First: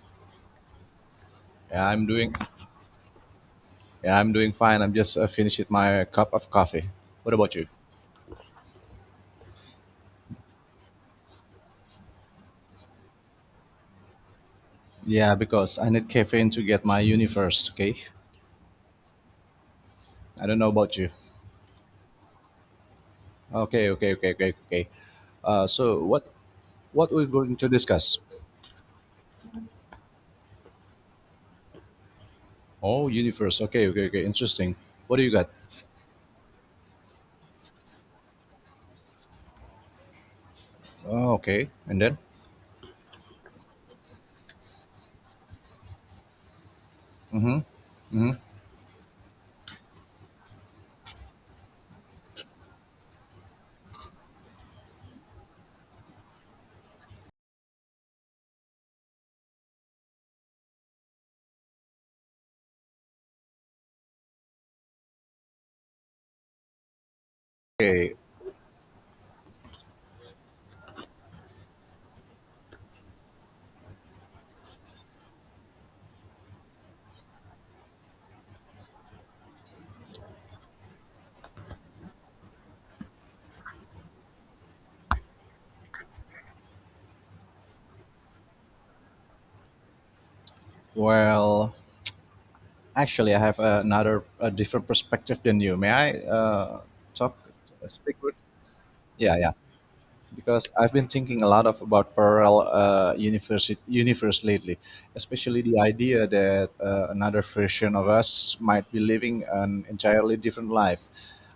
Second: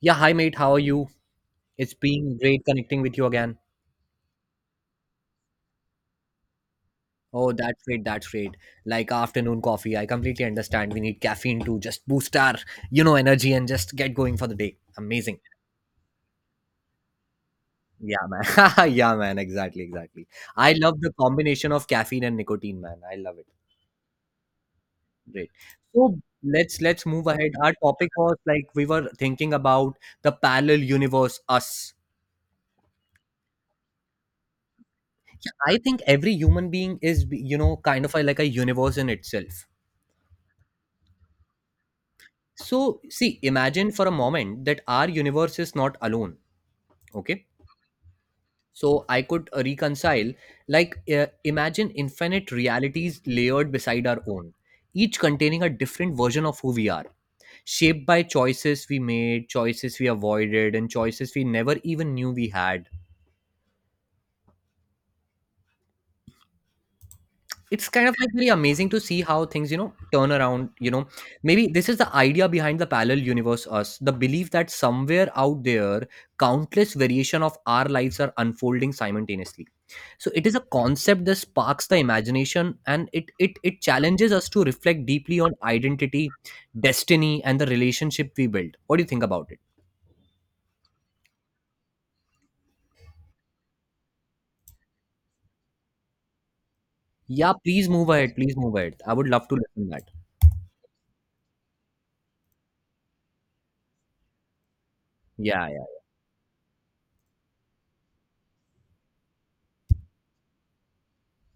Yeah, hi mate, how are you? Yeah, It's I'm doing. been great connecting with you again. Yeah, I'm doing fine. I'm just finishing my cup of coffee. What Oh, about you? that's great, that's great. Like afternoon coffee, I completely understand. We need caffeine to just boost our, energy and just get going for the day. Yeah, Amazing. because I need caffeine to get my uni first. Okay. Yeah, man. Yeah, man, exactly, exactly. I don't know I about love you. the combination of caffeine and nicotine, man. I love it. Okay, okay, okay, okay, okay. Great. So So let's what we're move ahead. going to Our topic discuss? was like we were thinking about the parallel universe, us. Oh, universe. Okay, okay, okay. Interesting. What do you got? Yeah, I think every human being is, you know, kind of a, like a universe in itself. Oh, okay. And then? So, see, imagine for a moment that our universe is not alone, okay? Mm-hmm. So, I could reconcile, like, imagine infinite realities layered beside our own, each containing a different version of who we are, shaped by choices we made, choices we avoided, and choices we never even knew we had. It's kind Okay. of like really amazing to see how things turn around. Maybe this is the idea behind the parallel universe us, the belief that somewhere out there countless variation of our lives are unfolding simultaneously. So it is a concept that sparks the imagination, and it challenges us to reflect deeply on identity, destiny and the relationship we build. What do you think about it? Well, actually, I have another a different perspective than you. May I talk Yeah, please move speak with? ahead, please move ahead, I would Yeah, love yeah. to listen that. Because I've been thinking a lot of about parallel universe lately, especially Yeah, the yeah. idea that another version of us might be living an entirely different life,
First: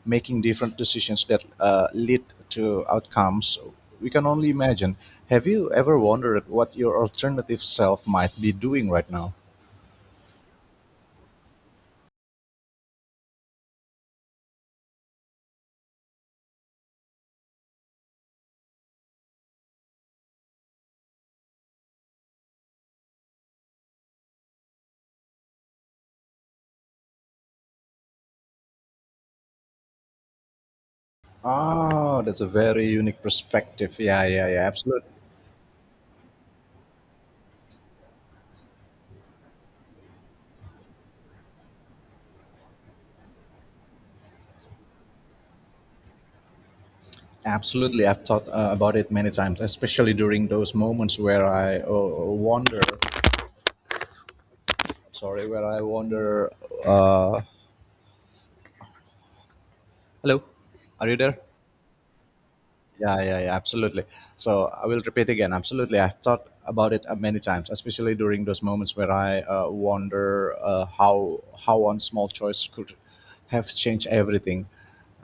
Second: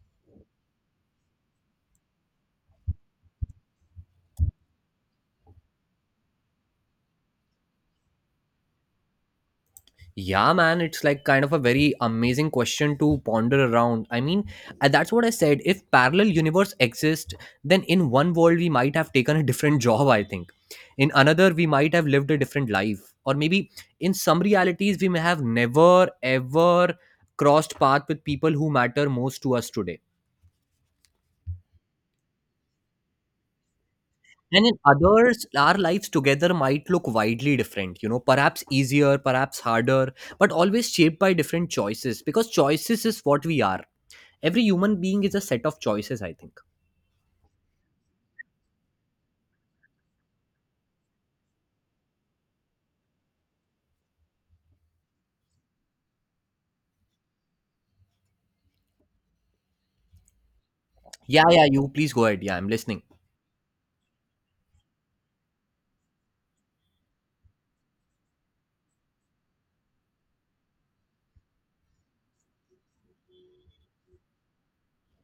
making different decisions that lead to outcomes we can only imagine. Have you ever wondered what your alternative self might be doing right now? Yeah, man, it's like kind of a very amazing question to ponder around. I mean, that's what I said. If parallel universe exist, then in one world we might have taken a different job, I think. In another we might have lived a different life. Or maybe in some realities we may have never ever crossed path with people who matter most to us today. Oh, that's a very unique perspective. Yeah, yeah, yeah, And in absolutely. others, our lives together might look widely different, you know, perhaps easier, perhaps harder, but always shaped by different choices, because choices is what we are. Every human being is a set of choices, I think. Absolutely, I've thought about it many times, especially during those moments where I wonder. Sorry, where I wonder. Uh, Hello, are you there? Yeah, yeah, you please go ahead. Yeah, I'm listening. Yeah, yeah, yeah, absolutely. So I will repeat again. Absolutely, I've thought about it many times, especially during those moments where I wonder how one small choice could have changed everything.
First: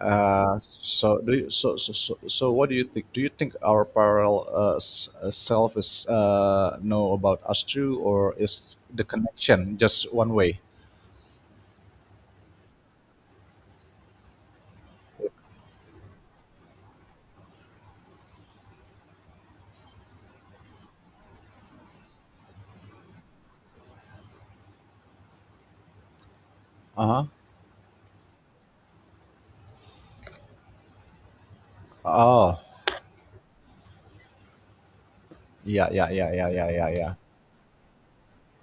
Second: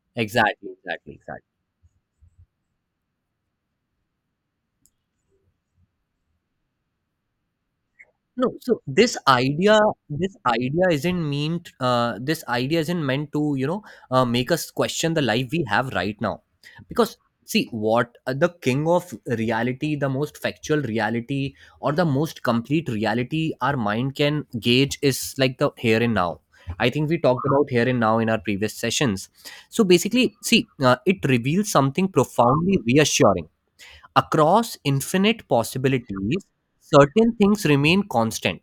Uh, Exactly, exactly, so do exactly. you, so what do you think? Do you think our parallel self is know about us too, or No, is so the connection just one this way? idea isn't meant. This idea isn't meant to, you know, make us question the life we have right now, because see what the king of reality, the most factual reality, or the most complete reality our mind can gauge is like the here and now. I Uh think we huh. talked about here and now in our previous sessions. So basically, see, it reveals something Oh, profoundly reassuring. Across infinite yeah, yeah, yeah, possibilities, yeah, yeah, yeah, yeah. certain things remain constant.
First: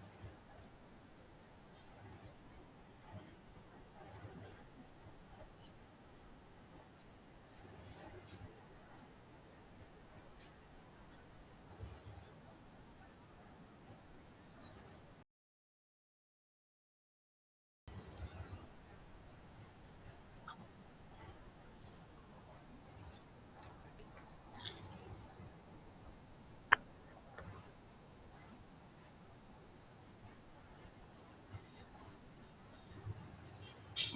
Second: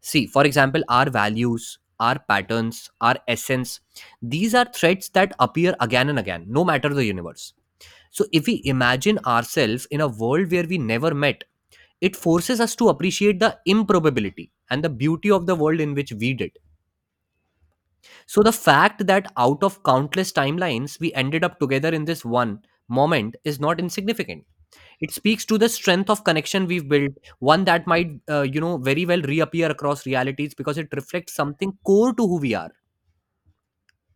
See, for example, our values, our patterns, our essence, these are threads that appear again and again, no matter the universe. So, if we imagine ourselves in a world where we never met, it forces us to appreciate the improbability and the beauty of the world in which we did. So the fact that out of countless timelines, we ended up together in this one moment is not insignificant. It speaks to the strength of connection we've built, one that might, you know, very well reappear across realities because it reflects something core to who we are.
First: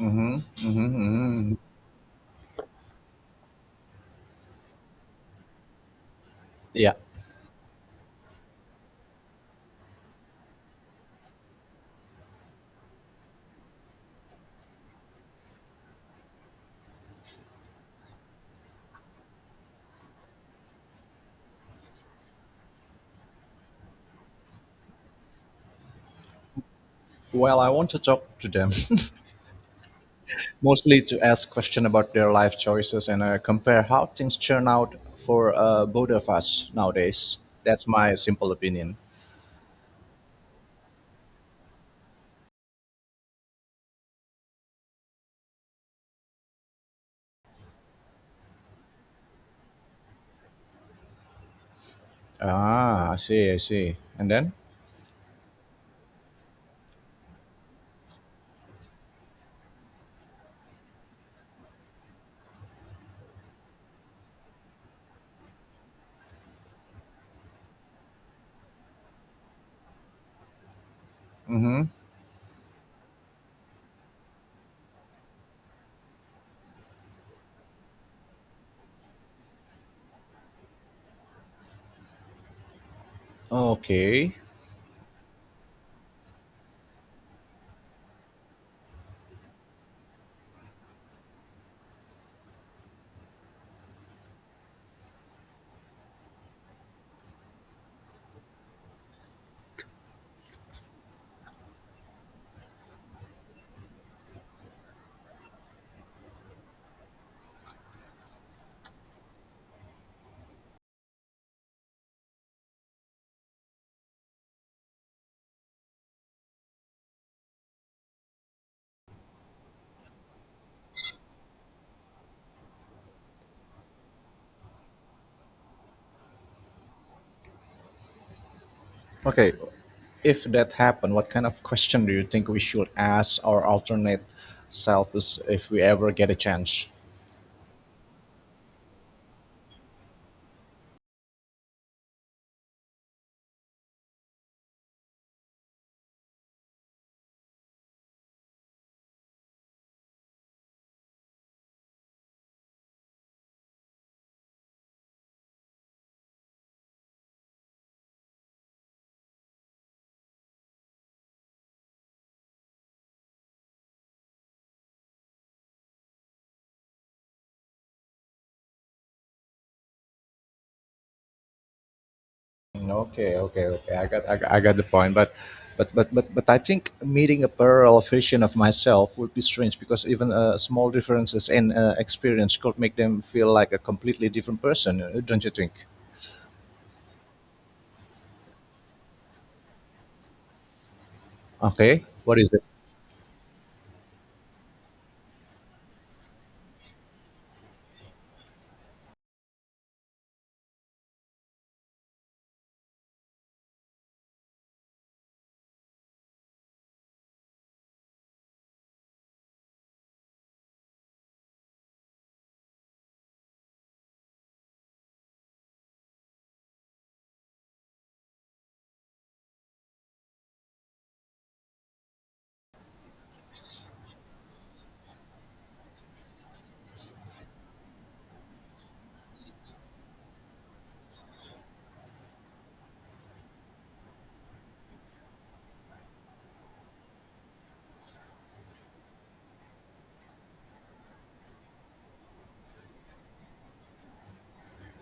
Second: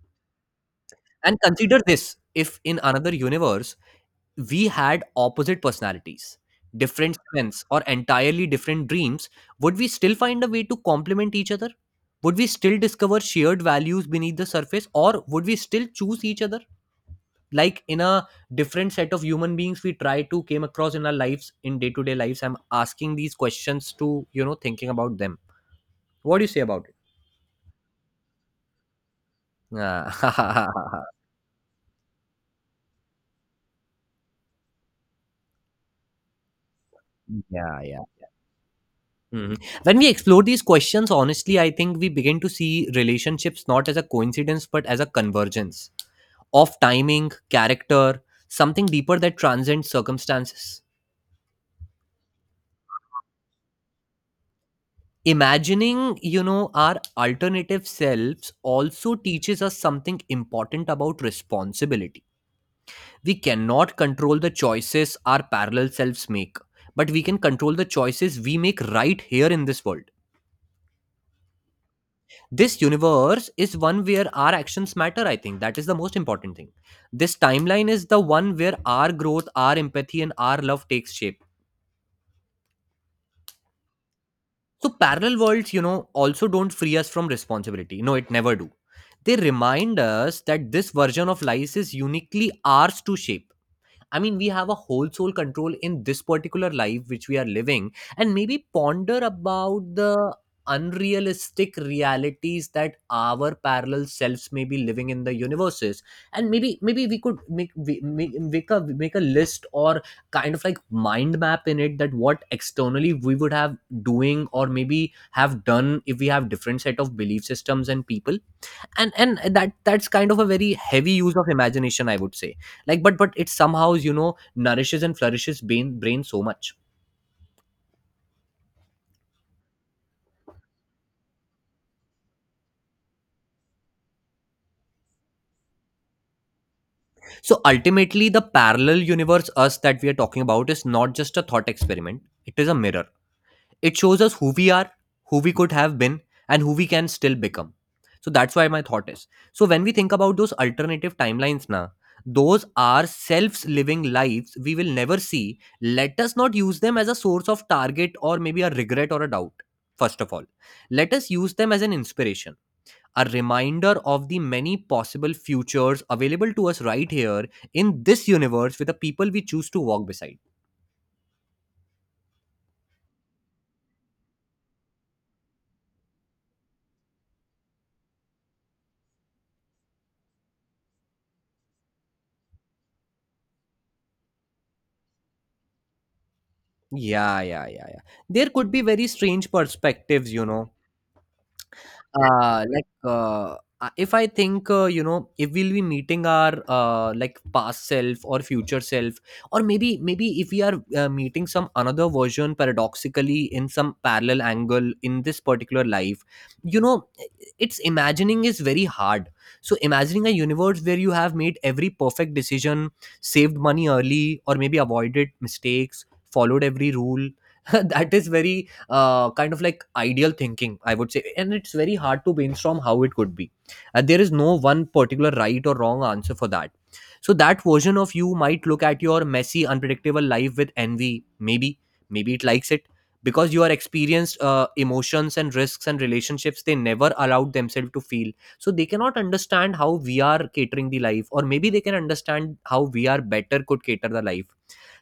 Mm-hmm, mm-hmm, And mm-hmm. consider this, if in another universe we had opposite personalities, Yeah. different strengths, or entirely different dreams, would we still find a way to complement each other? Would we still discover shared values beneath the surface, or would we still choose each other? Like in a different set of human beings we try to came across in our lives, in day to day lives. I'm asking these questions to, you know, thinking about them. What do you say about it? Well, I want to talk to them, mostly Ah, to ask questions about their life choices and compare how things turn out for both of us nowadays. yeah, That's my yeah. simple opinion. Mhm. When we explore these questions honestly, I think we begin to see relationships not as a coincidence but as a convergence of timing, character, something deeper that transcends circumstances. Ah, I see, I see. And then? Imagining, you know, our alternative selves also teaches us something important about responsibility. We cannot control the choices our parallel selves make, but we can control the choices we make right here in this world. Mm-hmm. This universe is one where our actions matter, I think that is the most important thing. This timeline is the one where our growth, our empathy and our love takes shape. Okay. So parallel worlds, you know, also don't free us from responsibility, no it never do. They remind us that this version of life is uniquely ours to shape. I mean, we have a whole soul control in this particular life which we are living, and maybe ponder about the unrealistic realities that our parallel selves may be living in the universes. And maybe maybe we could make we, make, make a make a list or kind of like mind map in it, that what externally we would have doing or maybe have done if we have different set of belief systems and people. And that's kind of a very heavy use of imagination, I would say. Like, but it somehow, you know, nourishes and flourishes brain so much. Okay. If that happened, what kind of question do you think we should ask our alternate self is if we ever get a chance? So ultimately the parallel universe us that we are talking about is not just a thought experiment, it is a mirror. It shows us who we are, who we could have been, and who we can still become. So that's why my thought is. So when we think about those alternative timelines now, those are selves living lives we will never see. Let us not use them as a source of target or maybe a regret or a doubt. First of all, let us use them as an inspiration, a reminder of the many possible futures available to us right here in this universe with the people we choose to walk beside. Okay, okay, okay. I got, I got, I got the point. But I think meeting a parallel version of myself would be strange because even small differences in experience could make them feel like a completely different person, don't you think? Yeah, yeah, yeah, yeah. There could be very strange perspectives, you know. Okay, what is it? Uh like uh uh, if i think, you know, if we'll be meeting our like past self or future self, or maybe maybe if we are meeting some another version paradoxically in some parallel angle in this particular life, you know, it's imagining is very hard. So imagining a universe where you have made every perfect decision, saved money early or maybe avoided mistakes, followed every rule, that is very kind of like ideal thinking, I would say. And it's very hard to brainstorm how it could be. And there is no one particular right or wrong answer for that. So that version of you might look at your messy, unpredictable life with envy. Maybe, maybe it likes it because you are experienced emotions and risks and relationships they never allowed themselves to feel. So they cannot understand how we are catering the life, or maybe they can understand how we are better could cater the life.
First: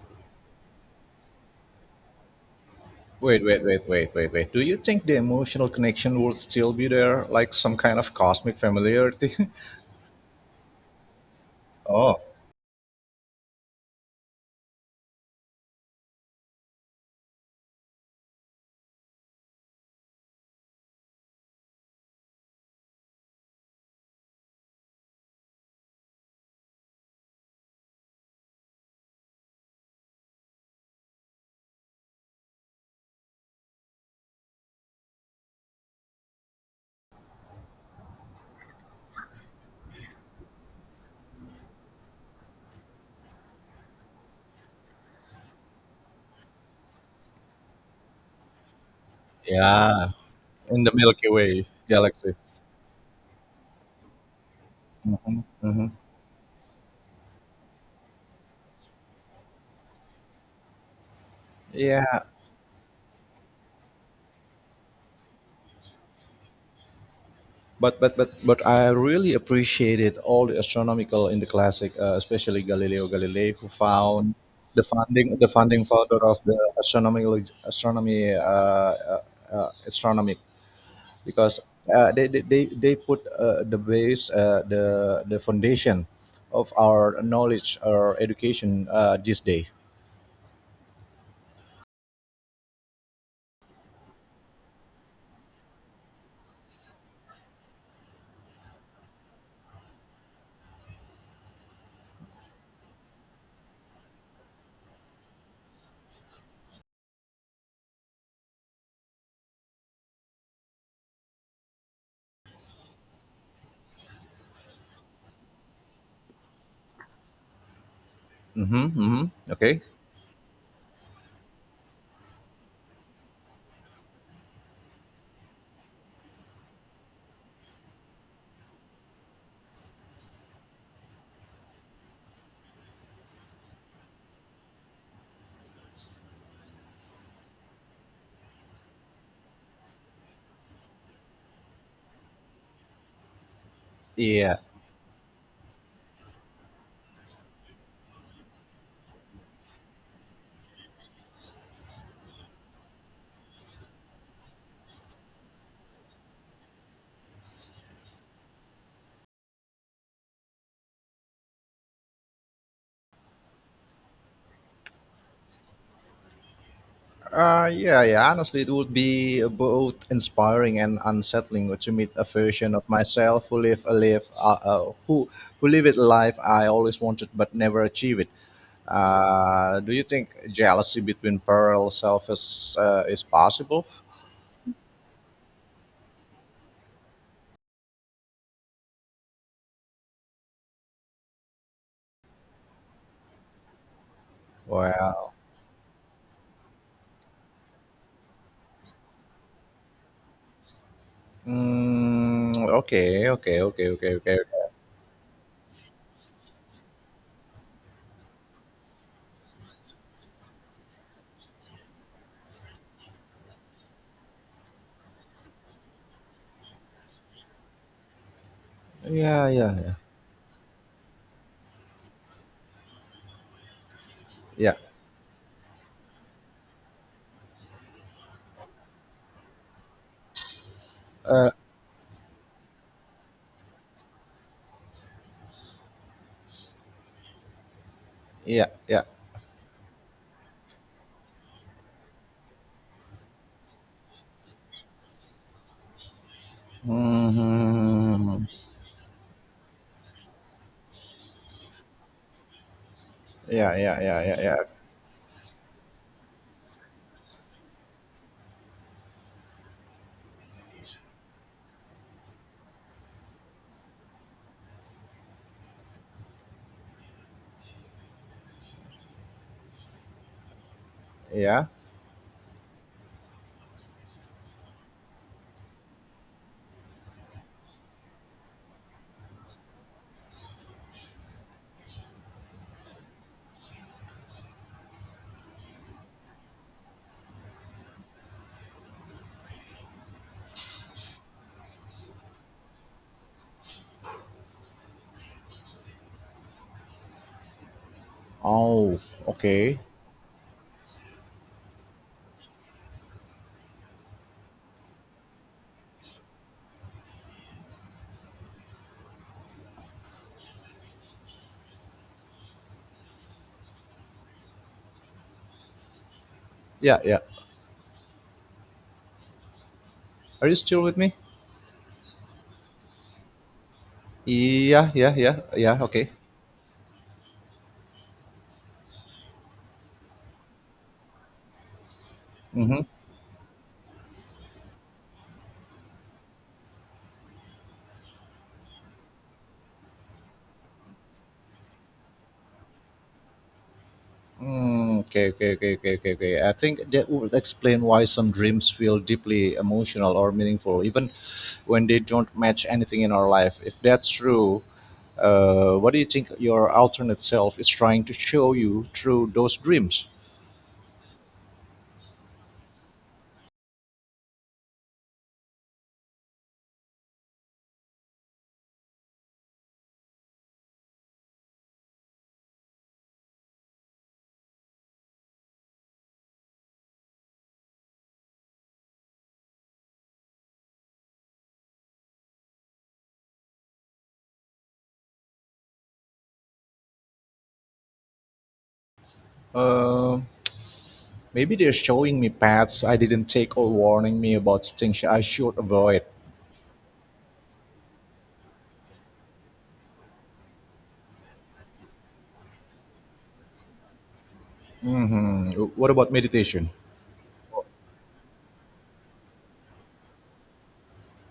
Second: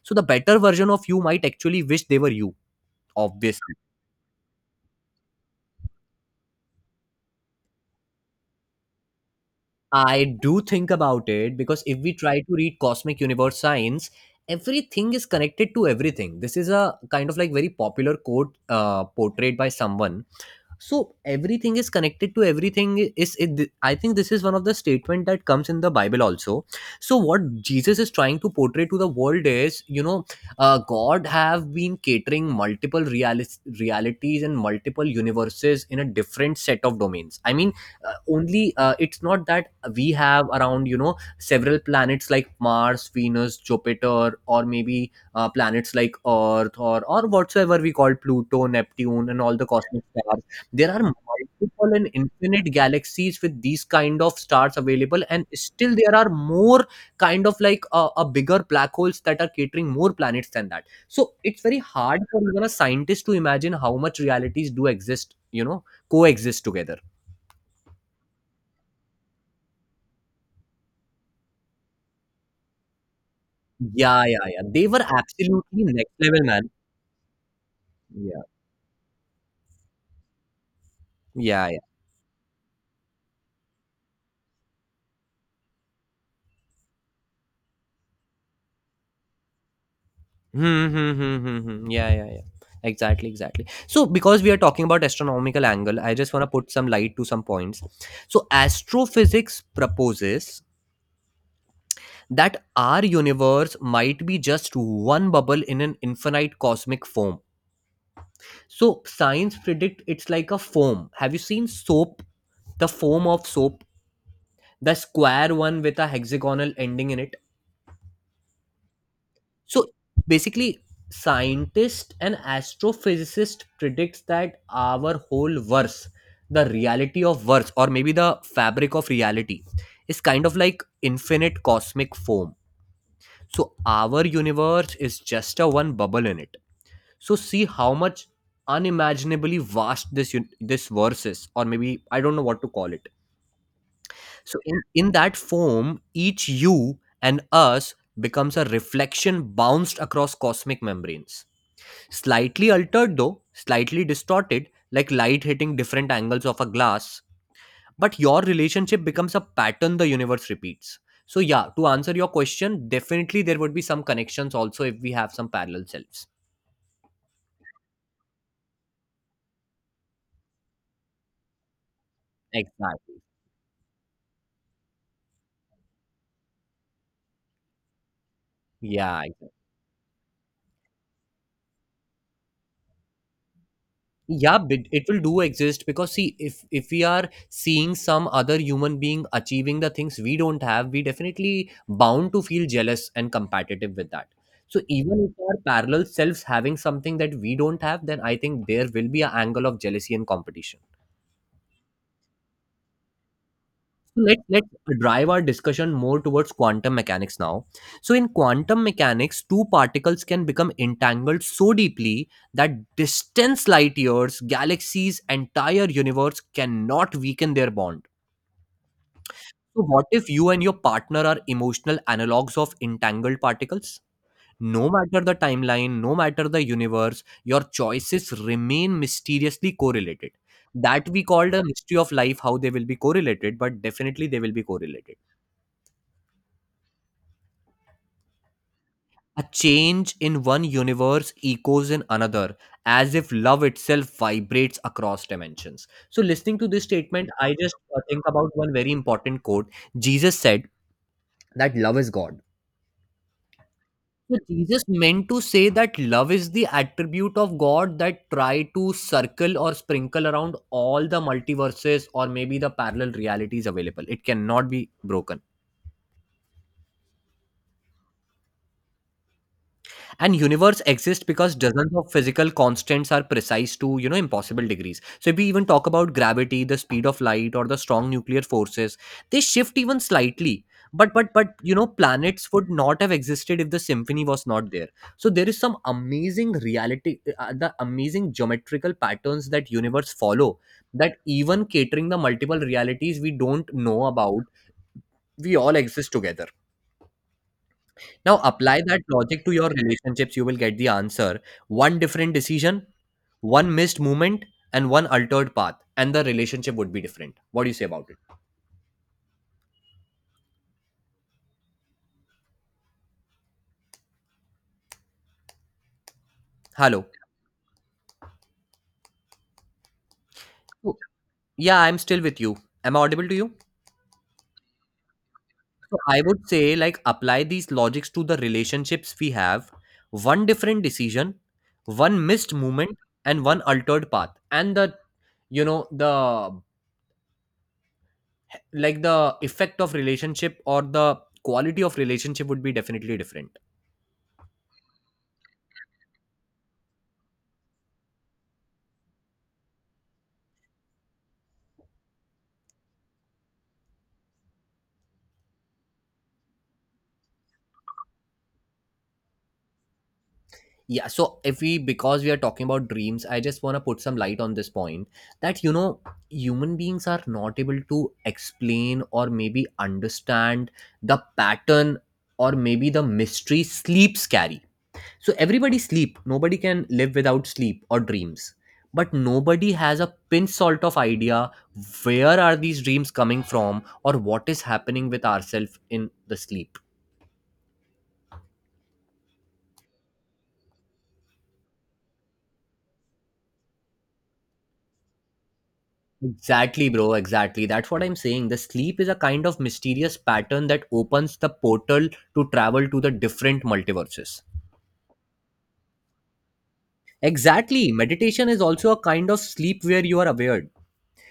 So the better version of you might actually wish they were you, Wait, wait, obviously. wait, wait, wait, wait. Do you think the emotional connection would still be there, like some kind of cosmic familiarity? I do think about it because if we Oh, try to read cosmic universe science, everything is connected to everything. This is a kind of like very popular quote portrayed by someone. So everything is connected to everything, is it, I think this is one of the statement that comes in the Bible also. So what Jesus is trying to portray to the world is, you know, God have been catering multiple realis realities and multiple universes in a different set of domains. I mean, only it's not that we have around, you know, several planets like Mars, Venus, Jupiter, or maybe planets like Earth or whatsoever we call Pluto, Neptune and all the cosmic yeah, stars. in There the are Milky Way multiple and galaxy. infinite galaxies with these kind of stars available, Hmm, and hmm. still there are more kind of like a bigger black holes that are catering more planets than that. So it's very hard Yeah, for even a scientist to imagine how much realities do exist, you know, coexist together. but I really appreciated all the astronomical in the classic, especially Galileo Galilei, who Yeah, found yeah, yeah, they were the absolutely founding next father of level, the man. astronomical Yeah, astronomy yeah, uh, astronomy because yeah. They put the base the foundation of our knowledge or education this day. Hmm, hmm, hmm, hmm, hmm. Yeah, yeah, yeah. Exactly, exactly. So, because we are talking about astronomical angle, I just want to put some light to some points. So, astrophysics proposes that our universe might be just one bubble in an infinite cosmic foam. So, science predict it's like a foam. Have you seen soap? The foam of soap, the square one with a hexagonal ending in it. Mm-hmm, mm-hmm. Okay. So basically, scientist and astrophysicist predicts that our whole verse, the reality of verse, or maybe the fabric of reality, is kind of like infinite cosmic foam. So our universe is just a one bubble in it. So see how much unimaginably vast this un- this verse is, or maybe I don't know what to call it. Yeah. So in that foam, each you and us becomes a reflection bounced across cosmic membranes. Slightly altered though, slightly distorted, like light hitting different angles of a glass. But your relationship becomes a pattern the universe repeats. So, yeah, to answer your question, definitely there would be some connections also if we have some parallel selves. Yeah, yeah. Honestly, it would be both inspiring and unsettling to meet a version of Exactly. myself who live a life, who lived a life I always wanted but never achieved it. Yeah, Do you think jealousy between parallel selves is possible? yeah but it will do exist because see if we are seeing some other human being achieving the things we don't have we definitely bound to feel jealous and competitive with that so even Well, if our parallel selves having something that we don't have then I think there will be an angle of jealousy and competition. mm, okay, okay, okay, okay, okay. Let's drive our discussion more towards quantum mechanics now. So in quantum mechanics, two particles can become entangled so deeply that distance light years, galaxies, entire universe cannot weaken their bond. Yeah, yeah, So yeah, what if you and your partner are emotional analogs of entangled particles? yeah. No matter the timeline, no matter the universe, your choices remain mysteriously correlated. That we Uh, called a mystery of life, how they will be correlated, but definitely they will be correlated. yeah, yeah. A change in one universe echoes in another, as if love itself vibrates across dimensions. So, listening to this statement, I just think Hmm. about one very important quote. Jesus said that love is God. Yeah, yeah, yeah, So, yeah, yeah, Jesus meant to say that love is the attribute of God that try to circle or sprinkle around all the multiverses or maybe the parallel realities available. It cannot be broken and universe exists because yeah. dozens of physical constants are precise to you know impossible degrees. So if we even talk about gravity, the speed of light, or the strong nuclear forces, they shift even slightly, but you know planets would not have existed if the symphony was not there. So there is some amazing reality, the amazing geometrical patterns that universe follow, that even catering the multiple realities we don't know about, we all exist together. Now apply Oh, that logic to your okay. relationships, you will get the answer. One different decision, one missed movement, and one altered path, and the relationship would be different. What do you say about it? Yeah, Hello. yeah. Are you still with Oh, me? yeah, I'm still with you. Am I audible to you? Yeah, yeah, yeah, yeah. So Okay. I would say, like, apply these logics to the relationships we have. One different decision, one missed Mm-hmm. movement, and one altered path, and the you know the like the effect of relationship or the quality of relationship would be definitely different. Mm, okay, okay, okay, okay, okay, okay. I think that would explain why some dreams feel deeply emotional or meaningful, even when they don't match anything in our life. If that's true, what do you think your alternate self is trying to show you through those dreams? Yeah, so if we because we are talking about dreams, I just want to put some light on this point that you know human beings are not able to explain or maybe understand the pattern or maybe the mystery sleeps carry. So everybody sleep, nobody can live without sleep or dreams. But nobody has a pin salt of idea where are these dreams coming from or what is happening with ourselves in the sleep. Um, Maybe they're showing me paths I didn't take or warning me about things I should avoid. Exactly, bro. Exactly. That's what I'm saying. The sleep is a kind of mysterious pattern that opens the portal to travel to the different multiverses. Mm-hmm. What about meditation? Exactly. Meditation is also a kind of sleep where you are aware.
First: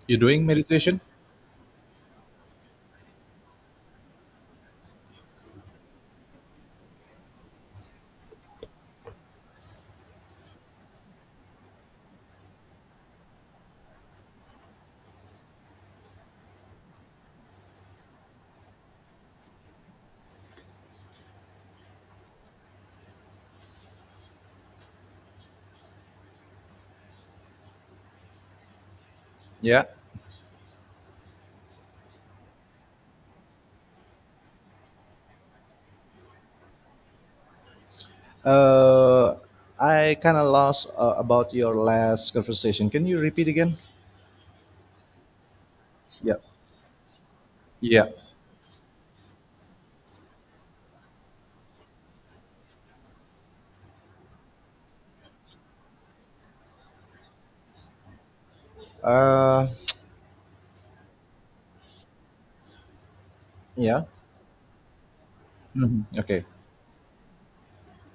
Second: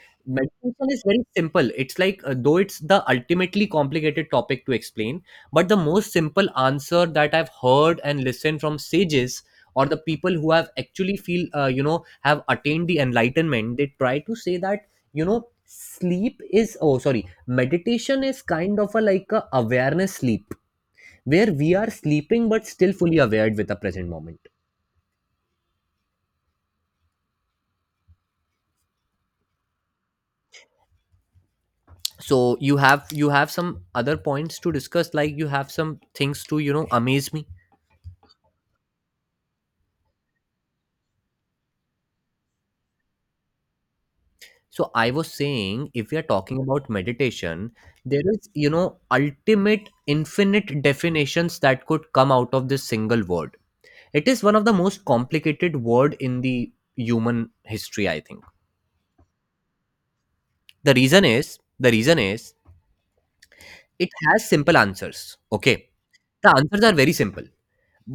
You doing Meditation meditation? is very simple. It's like, though it's the ultimately complicated topic to explain, but the most simple answer that I've heard and listened from sages or the people who have actually feel, you know, have attained the enlightenment, they try to say that, you know, sleep is, oh, sorry, meditation is kind of a like a awareness sleep where we are sleeping but still fully aware with the present moment. Yeah. So you have some other points to discuss, like you have some things to, you know, amaze me. Uh, I kind of lost about your last conversation. Can you repeat again? So I was saying, if we are Yeah. talking about meditation, Yeah. there is, you know, ultimate infinite definitions that could come out of this single word. It is one of the most complicated word in the human history, I think. Uh, The reason is yeah. it has simple answers. Okay. Mhm. Okay. The answers are very simple,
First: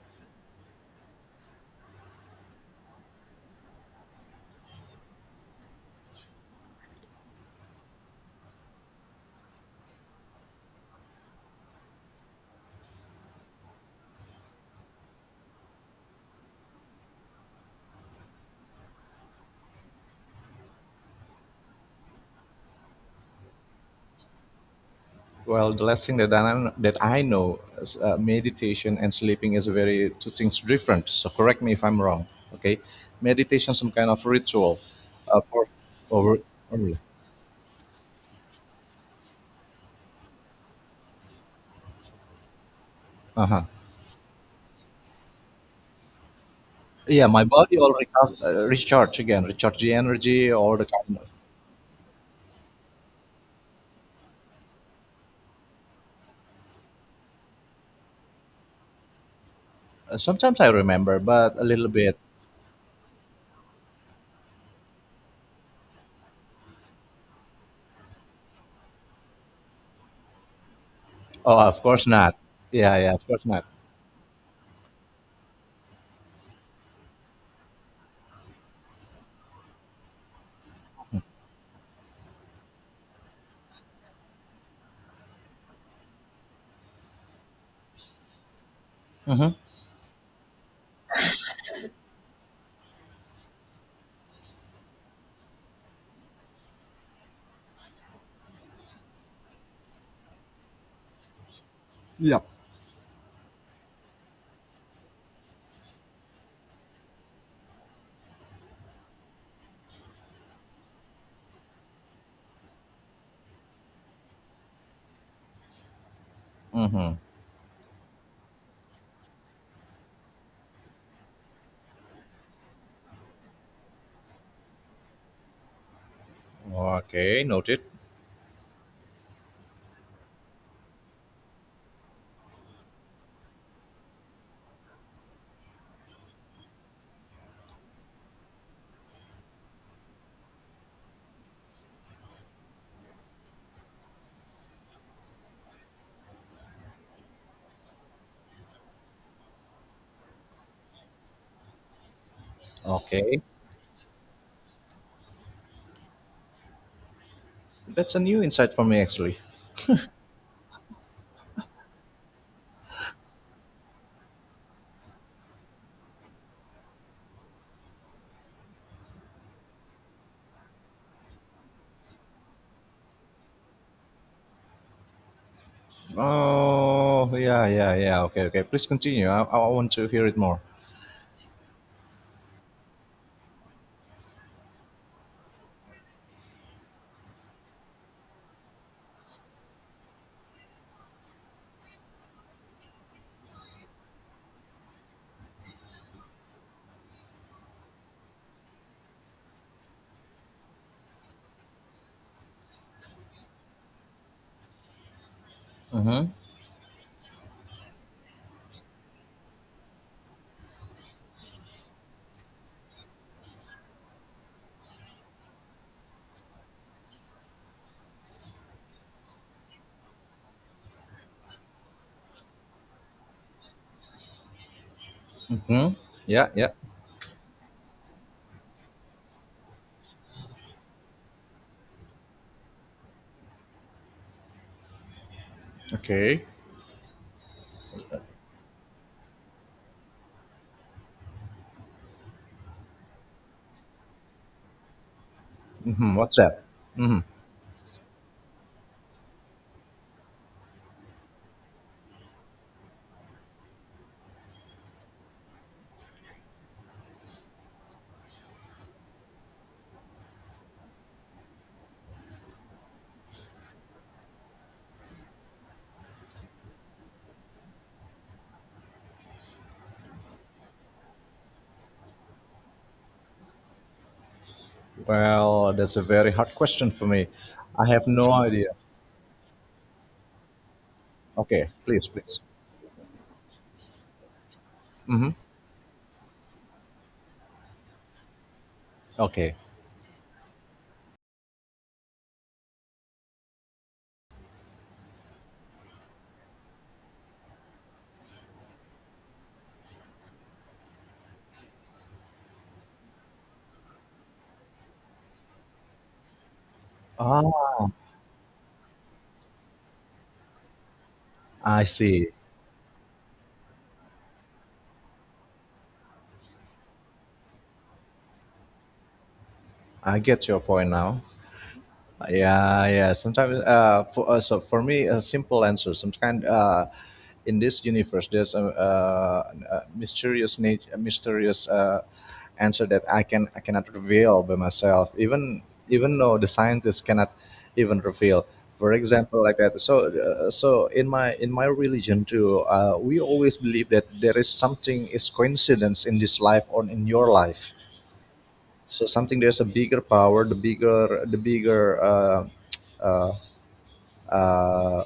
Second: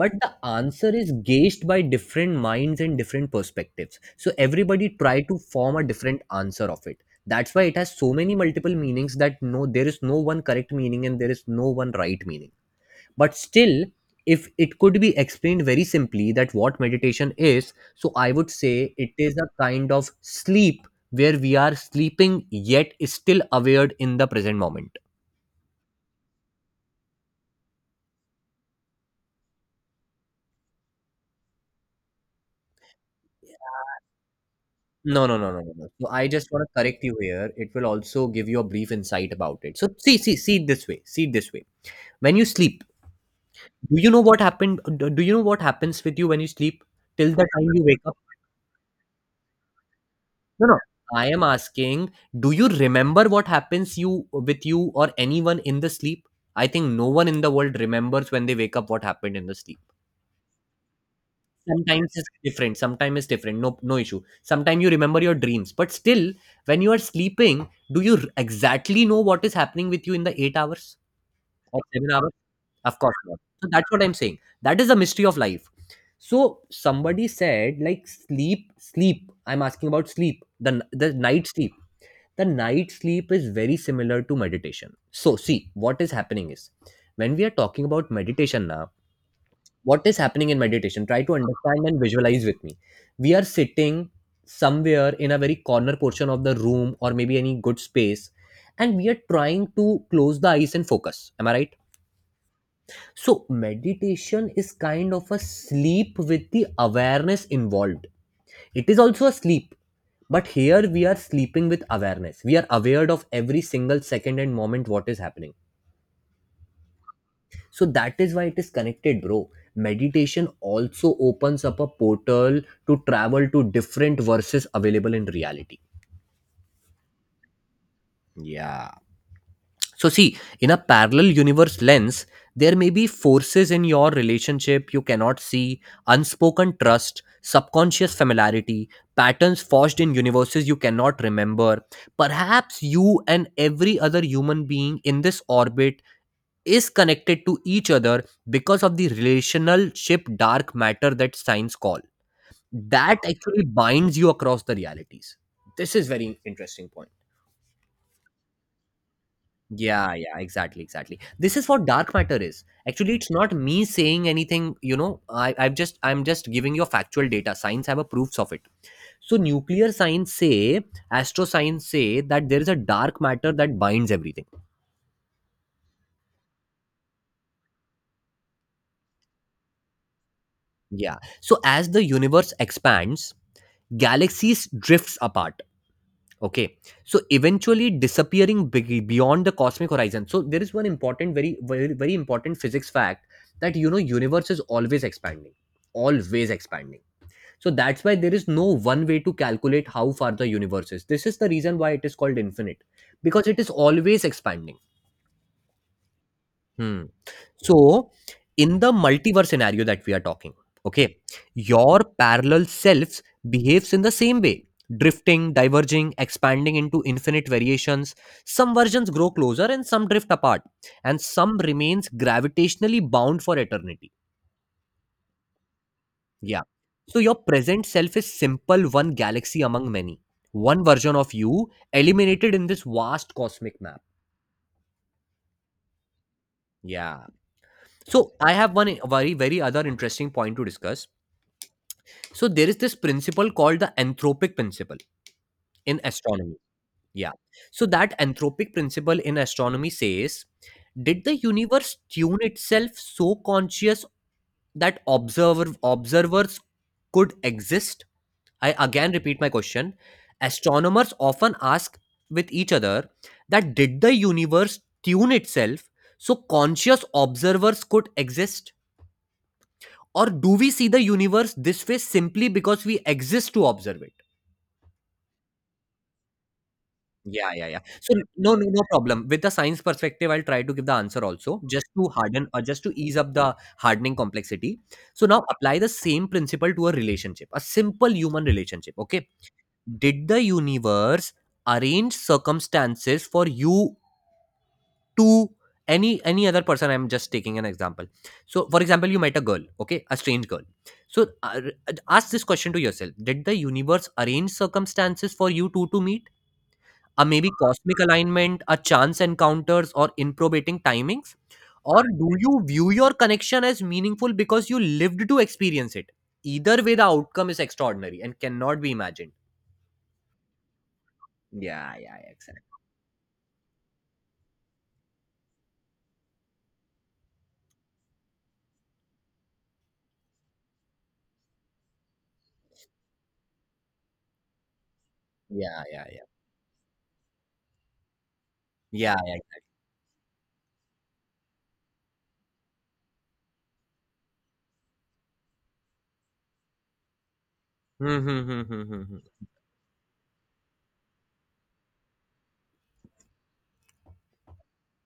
but the answer is gauged by different minds and different perspectives so everybody try to form a different answer of it. That's why it has so many multiple meanings that no there is no one correct meaning and there is no one right meaning, but still if it could be explained very simply that what meditation is, so I would say it is a kind of sleep where we are sleeping yet still aware in the present moment. Well, the last thing that I know is meditation and sleeping is very two things different. So correct me if I'm wrong. Okay. Meditation, some kind of ritual No, no, no, no, for no, no. So I over. just want to Over. correct you here. It will also give you a brief insight about it. So see, see it this way. See it this way. When you sleep, Uh-huh. do you know what happened? Do you know what happens with you when you sleep Yeah, till my the time body you will wake up? Recharge again, recharge the energy No, or no. the kind I of. am asking, do you remember what happens you with you or anyone in the sleep? I think no one in the world remembers when they wake up what happened in the sleep. Sometimes I remember, but a little sometimes bit. it's different sometimes it's different no no issue. Sometimes you remember your dreams but still when you are sleeping do you r- exactly know what is happening with you in the 8 hours Oh, of or course 7 hours? not. Yeah, Of yeah, course of not. course not. So that's what I'm saying, that is a mystery of life. So somebody said like sleep sleep, I'm asking about sleep, the night sleep. The night sleep is very similar to meditation. So see, what is happening is when we are talking about meditation now, Mm-hmm. what is happening in meditation, try to understand and visualize with me. We are sitting somewhere in a very corner portion of the room or maybe any good space, and we are trying to close the eyes and focus, am I right? So meditation is kind of a sleep with the awareness involved. It is also a sleep, but here we are sleeping with awareness, we are aware of every single second and moment what is happening. Mm-hmm. So that is why it is connected, bro. Meditation also opens up a portal to travel to different verses available in reality. Okay, noted. Yeah. So, see, in a parallel universe lens, there may be forces in your relationship you cannot see, unspoken trust, subconscious familiarity, patterns forged in universes you cannot remember. Perhaps you and every other human being in this orbit is connected to each other because of the relationship dark matter that science call, that Okay, actually binds you across the realities. This is very interesting point. that's a new insight for me actually. Yeah, yeah, exactly, exactly. This is what dark matter is. Actually, it's not me saying anything, you know. I'm just giving you factual data. Science have a proofs of it. So nuclear science say, astro science say that there is a dark matter that binds everything. Oh, yeah, yeah, yeah. Okay, okay. Please continue. I want to hear it more. Yeah. So as the universe expands, galaxies drifts apart. Okay, so eventually disappearing beyond the cosmic horizon. So there is one important, very, very, very important physics fact that you know universe is always expanding, always expanding. So that's why there is no one way to calculate how far the universe is. This is the reason why it is called infinite, because it is always expanding. Mm-hmm. Hmm. So, in the multiverse scenario that we are talking, okay, your parallel selves behaves in the same way, drifting, diverging, expanding into infinite variations. Some versions grow closer and some drift apart, and some remains gravitationally bound for eternity. Mm-hmm. Yeah, Yeah. yeah. So your present self is simple one galaxy among many. One version of you eliminated in this vast cosmic map. Okay. Yeah. So I have one very very other interesting point to discuss. So there is this principle called the anthropic principle in Mm-hmm. What's astronomy. that? Mm-hmm. Yeah. So that anthropic principle in astronomy says, did the universe tune itself so conscious that observers could exist? I again repeat my question. Astronomers often ask with each other that did the universe tune itself so conscious observers could exist? Or do we see the universe this way simply because we exist to observe it? Well, that's a very hard question for me. Yeah, yeah, yeah. I have So no no, no, idea. no problem. With the science perspective, I'll try to give the answer also, Okay, just please, to please. harden or just to ease up the hardening complexity. So Mm-hmm. now apply the same principle to a relationship, a simple human relationship. Okay. Okay. Did the universe arrange circumstances for you to any other person? I'm just taking an example. So for example, you met a girl, okay, a strange girl. So ask this question to yourself: did the universe arrange circumstances for you two to meet? Or maybe Ah, cosmic alignment, or chance encounters, or improbating timings? I Or see. do you view your connection as meaningful because you lived to experience it? Either way, the outcome is extraordinary and cannot be imagined. I get your point now. Yeah, yeah, yeah, exactly. Yeah, yeah. Sometimes, for so for me, a simple answer. Sometimes, in this universe, there's a, a mysterious, a mysterious answer that I cannot reveal by myself. Even Yeah, yeah, even yeah. though the scientists cannot even reveal. For Yeah, yeah. example, like that. So, so in my religion too, we always believe that there is something is coincidence in this life or in your life, Hmm, hmm, hmm, hmm, hmm, so hmm. something there's a bigger power, the bigger uh, uh,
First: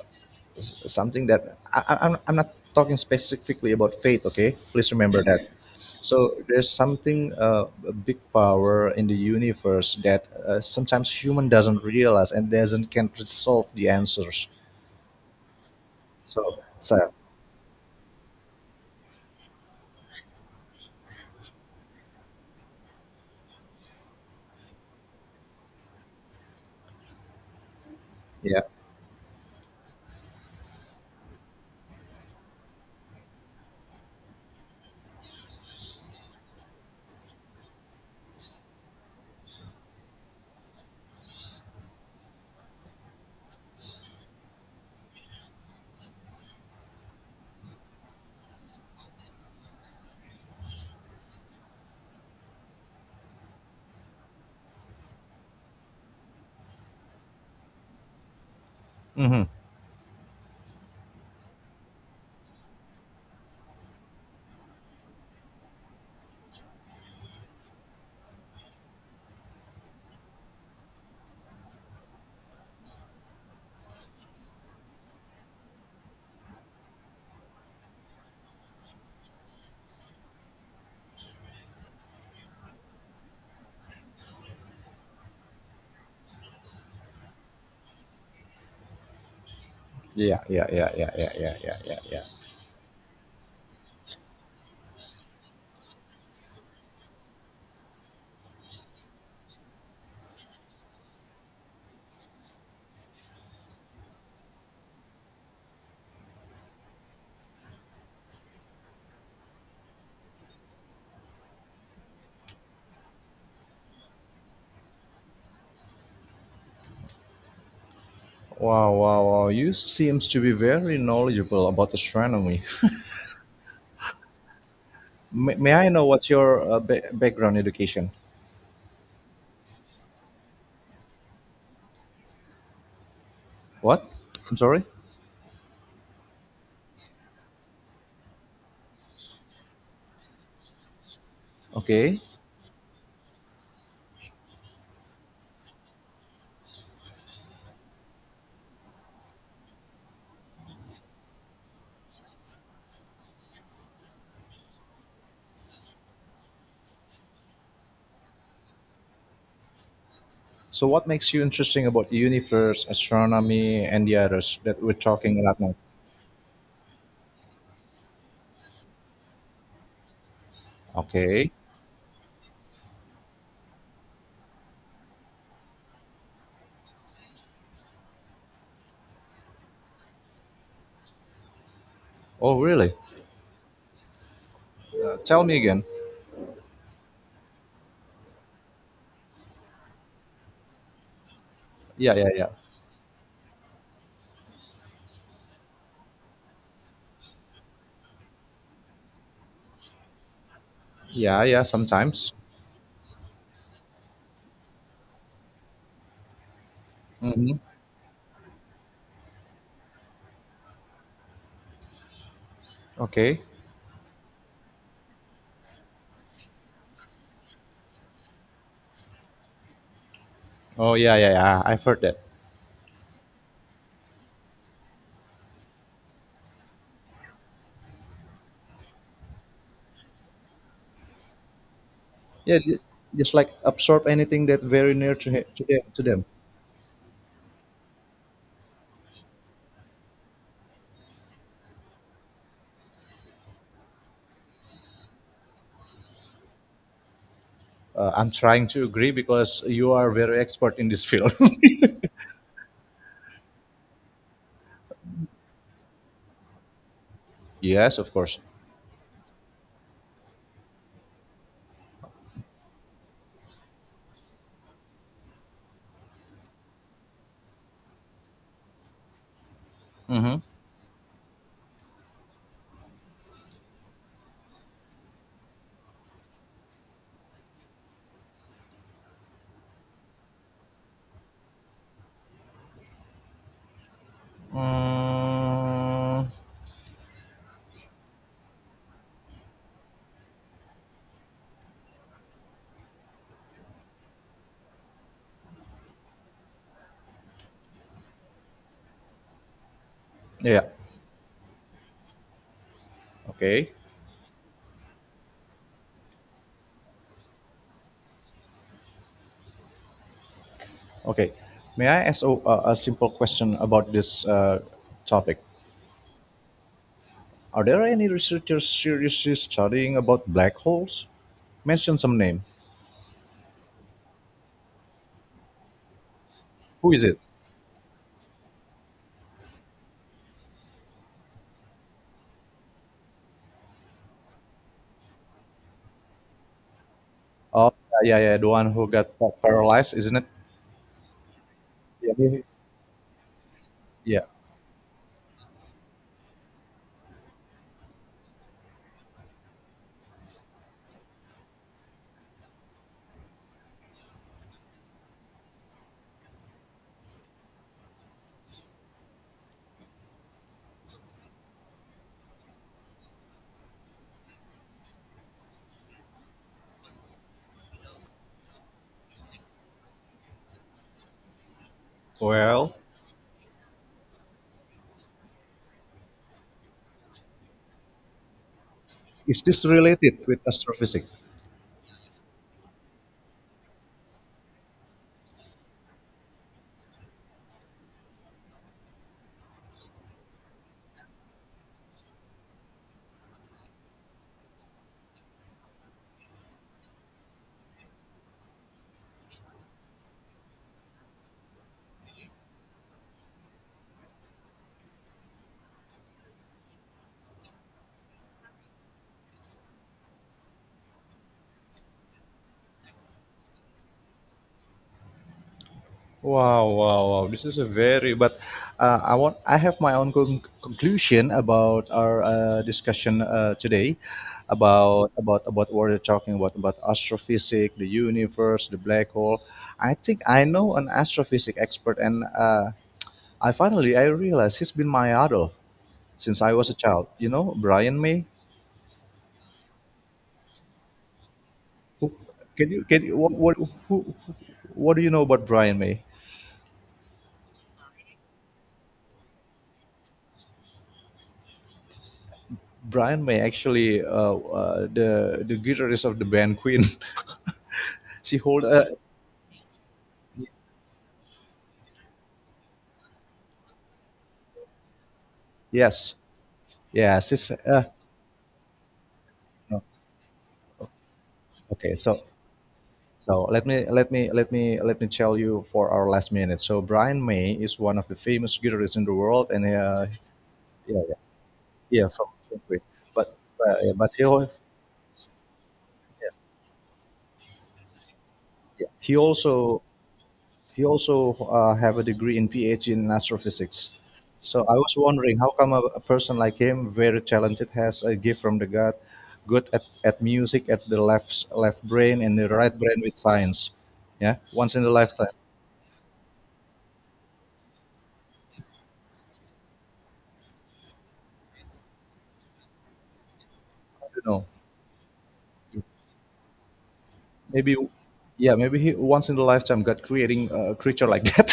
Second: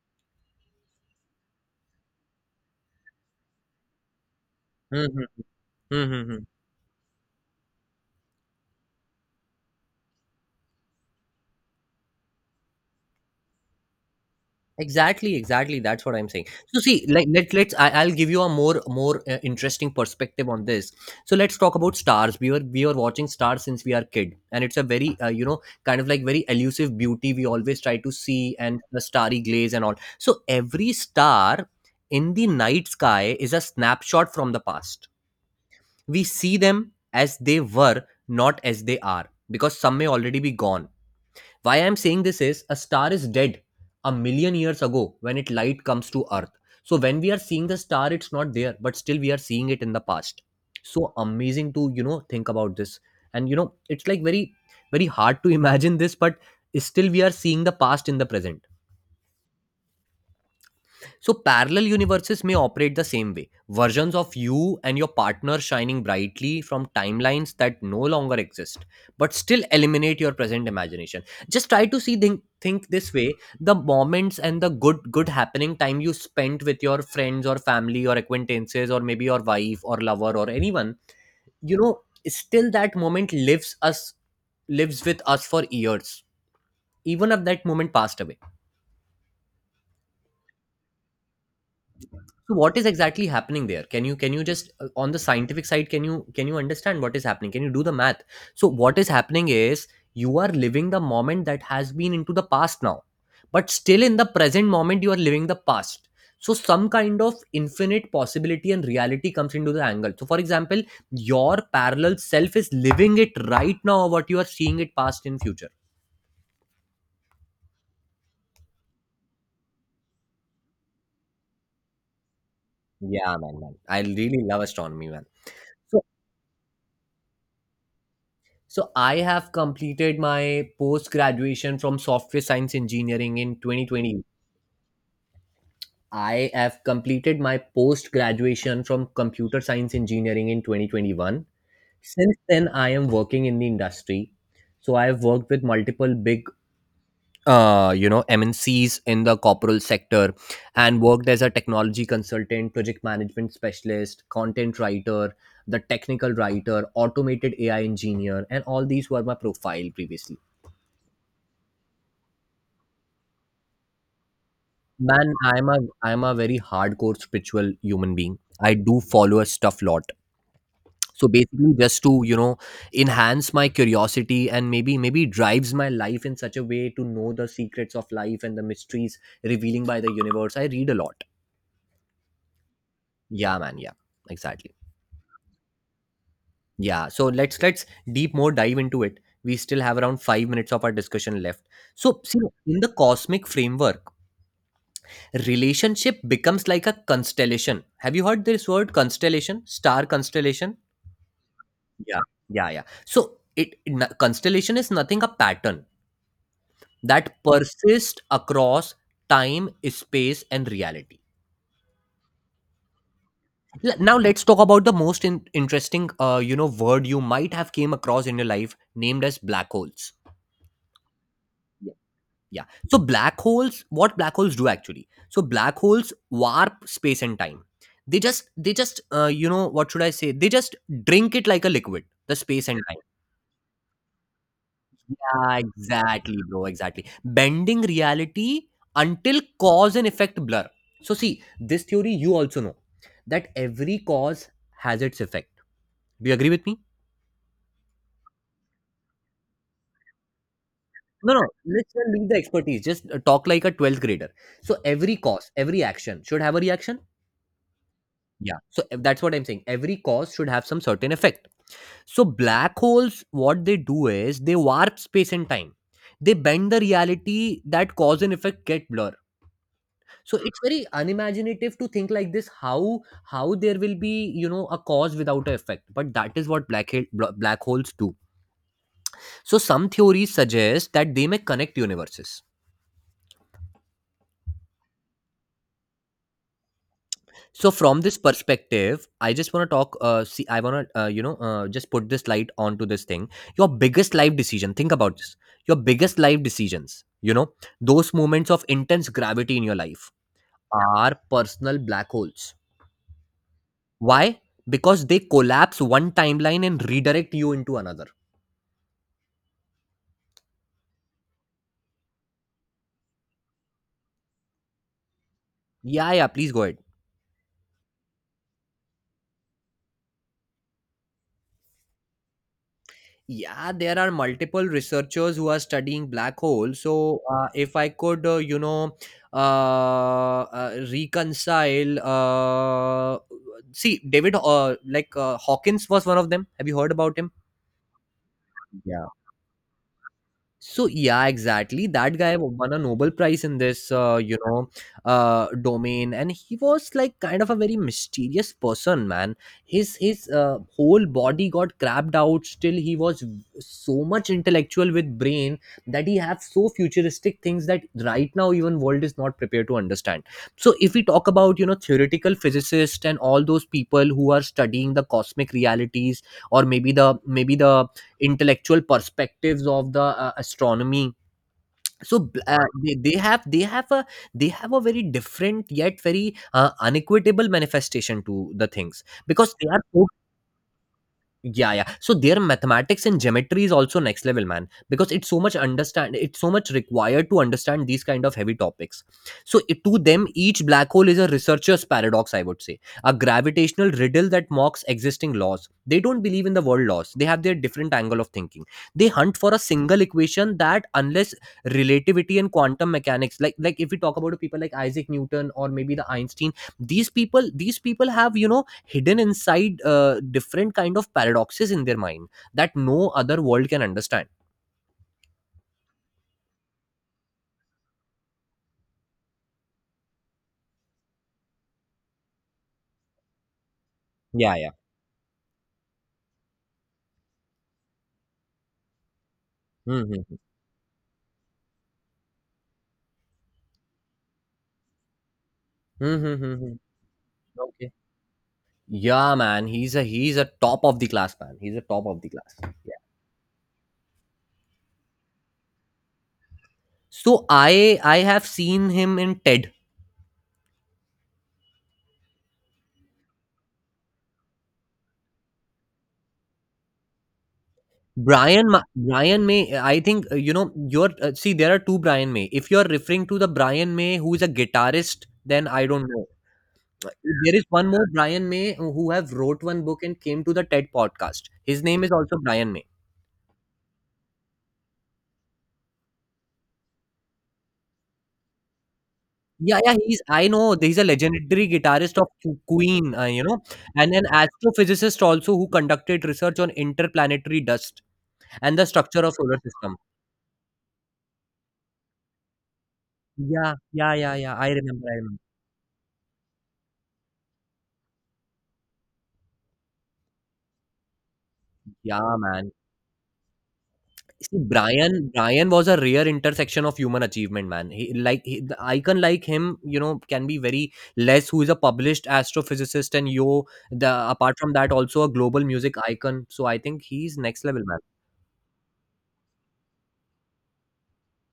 something that I'm not talking specifically about faith, okay, please Hmm, remember hmm, that. hmm, hmm, So hmm. there's something a big power in the universe that sometimes human doesn't realize and doesn't can resolve the answers. Exactly, exactly. That's what I'm saying. So So see, so, like let's I'll give you a more interesting perspective on this. So let's talk about stars. We were watching stars since we are kid, and it's a very kind of like very elusive beauty we always try to see, yeah. and the starry glaze and all. So every star in the night sky is a snapshot from the past. We see them as they were, not as they are, because some may already be gone. Why I'm saying this is a star is dead a million years ago when it light comes to earth. So when we are seeing the star, it's not there, but still we are seeing it in the past. So amazing to, think about this. And it's like very, very hard to imagine this, but still we are seeing the past in the present. Hmm. So, parallel universes may operate the same way, versions of you and your partner shining brightly from timelines that no longer exist, but still eliminate your present imagination. Just try to see, think this way the moments and the good happening time you spent with your friends or family or acquaintances or maybe your wife or lover or anyone, you know, still that moment lives us, lives with us for years, even if that moment passed away. Yeah, yeah, yeah, yeah, yeah, yeah, yeah, yeah, yeah. So what is exactly happening there? Can you just on the scientific side can you understand what is happening? Can you do the math? So what is happening is you are living the moment that has been into the past now. But still in the present moment you are living the past. So some kind of infinite possibility and reality comes into the angle. So for example, your parallel self is living it right now what you are seeing it past in future. Wow, wow, wow, you seems to be very knowledgeable about astronomy. Yeah, man. I really love astronomy, man. May I know what's your background education? So I have completed my post graduation from software science engineering in What? 2020. I'm sorry? I have completed my post graduation from computer science engineering in 2021. Okay. Since then I am working in the industry. So I have worked with multiple big MNCs in the corporal sector and worked as a technology consultant, project management specialist, content writer, the technical writer, automated AI engineer and all these were my profile previously. So, what makes you interesting about the universe, astronomy, and the others that we're Man, talking about I'm now? a I'm a very hardcore spiritual human being. I do follow a stuff lot. So Okay. basically, just to enhance my curiosity and maybe drives my life in such a way to know the secrets of life and the mysteries revealing by the universe. I read a lot. Oh, really? Yeah, man. Yeah, exactly. Tell me again. Yeah. So let's deep more dive into it. We still have around 5 minutes of our discussion left. Yeah, So yeah, see yeah. in the cosmic framework relationship becomes like a constellation. Have you heard this word constellation? Star constellation? Yeah, yeah, Yeah, sometimes. yeah, yeah. So constellation is nothing a pattern that Mm-hmm. persists across time, space, and reality. Okay. Now let's talk about the most interesting, word you might have came across in your life, named as black holes. Oh, yeah, yeah, yeah. I've heard that. Yeah. So black holes, what black holes do actually? So black holes warp space and time. They just, what should I say? They just drink it like a liquid, the Yeah, space and time. just like absorb anything that very near to, Yeah, to them. exactly, bro. Exactly. Bending reality until cause and effect blur. So see, this theory you also know that every cause has its effect. Do you agree with me? I'm trying to agree because you are very expert in this field. No, no. Let's not leave the expertise. Just talk like a 12th grader. So every cause, every action should have a reaction. Yes, of course. Yeah. So that's what I'm saying. Every cause should have some certain effect. So black holes, what they do is they warp space and time. They bend the reality that cause and effect get blur. Mm-hmm. So it's very unimaginative to think like this. How there will be a cause without an effect, but that is what black holes do. So some theories suggest that they may connect universes. Mm. So from this perspective I just want to talk, see I want to just put this light onto this thing. Your biggest life decision, think about this, your biggest life decisions, those moments of intense gravity in your life Yeah. are personal black holes. Okay. Why? Because they collapse one timeline and redirect you into another. Okay. May I ask a, a simple question about this topic? Yeah, yeah, please go ahead. Are there any researchers seriously studying about black holes? Mention some name. Yeah, there are multiple researchers who are studying black holes. Who is it? So, if I could, reconcile. See, David, like Hawkins was one of them. Have you heard about him? Oh, yeah, yeah, yeah, the one who got paralyzed, isn't it? So yeah, exactly. Yeah. Won a Nobel Prize in this, Yeah. Domain, and he was like kind of a very mysterious person, man. His whole body got crapped out. Still, so much intellectual with brain that he have so futuristic things that right now even world is not prepared to understand. So if we talk about theoretical physicists and all those people who are studying the cosmic realities, or maybe the intellectual perspectives of the astronomy, so uh, Well, they, they have they have a they have a very different yet very unequitable manifestation to the things, is because this they are so, related with astrophysics? yeah, yeah. So their mathematics and geometry is also next level, man, because it's so much understand, it's so much required to understand these kind of heavy topics. So it, to them, each black hole is a researcher's paradox, I would say, a gravitational riddle that mocks existing laws. They don't believe in the world laws. They have their different angle of thinking. They hunt for a single equation that, unless relativity and quantum mechanics, like if we talk about people like Isaac Newton or maybe the Einstein, these people have hidden inside different kind of paradoxes in their mind that no other world can understand. Wow, wow, wow. This is a very, but I have my own conclusion about our discussion today Yeah, yeah. About what we're talking about astrophysics, the universe, the black hole. I think Mm-hmm. I know an astrophysics expert and I finally, I realized he's been my idol since Mm-hmm, I was mm-hmm. a child. You know, Okay. Brian May? Yeah, man, he's a, he's a top of the class, man, he's a top Who, of the class. Yeah, can you, what, what do you know about Brian May? so I have seen him in TED. Brian May actually the guitarist of the band Queen. She hold Brian May, I think, you're see, there are two Brian May. If you're referring to the Brian May who is a guitarist, then I don't yes, know. yes, she's There is one more Brian May who have wrote no. one book and came to the TED podcast. His Okay, name is so also Brian May. so let me tell you for our last minute. So Brian May is one of the famous guitarists in the world, and Yeah, yeah, he's, I know he's yeah a yeah legendary yeah, guitarist of from Queen. Queen, But uh, yeah, but and he an al- astrophysicist also who conducted research on interplanetary dust and the yeah, he structure of solar also, system. he also have a degree in PhD in Yeah, astrophysics. yeah, yeah, yeah. So I I was remember, I wondering, remember. how come a person like him, very talented, has a gift from the God, good at music at the left left brain and Yeah, the man. right brain with science, yeah, See, once in a lifetime. Brian was a rare intersection of human achievement, man. He like he, the icon like him, can be very less. Who is a published astrophysicist and yo, the You know. apart from that, also a global music icon. So I think he's next Maybe level, man. yeah, maybe he once in a lifetime god creating a creature like that.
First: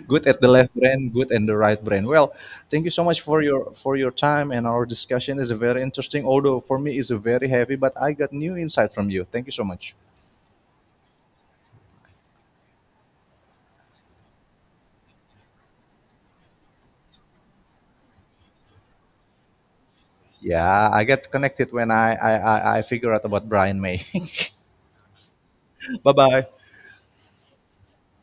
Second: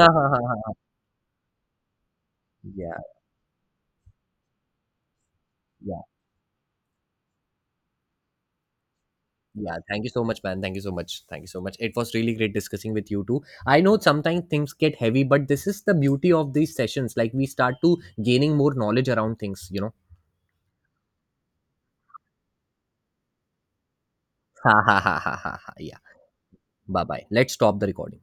Good at the left brain, good at the right brain. Well, thank you Yeah, so much for your time, and our discussion is very yeah, interesting, although for me it's very heavy, but I got new insight from you, thank you so yeah. much. Thank you so much, man. Thank you so much. Thank you so much. It was really great discussing with you too. I know sometimes things get heavy, but this is the beauty of these sessions. Like we start to gaining more knowledge around things, Yeah, I get connected when I figure out about Brian May. Ha ha ha ha ha. Ha. Yeah. Bye bye. Bye bye. Let's stop the recording.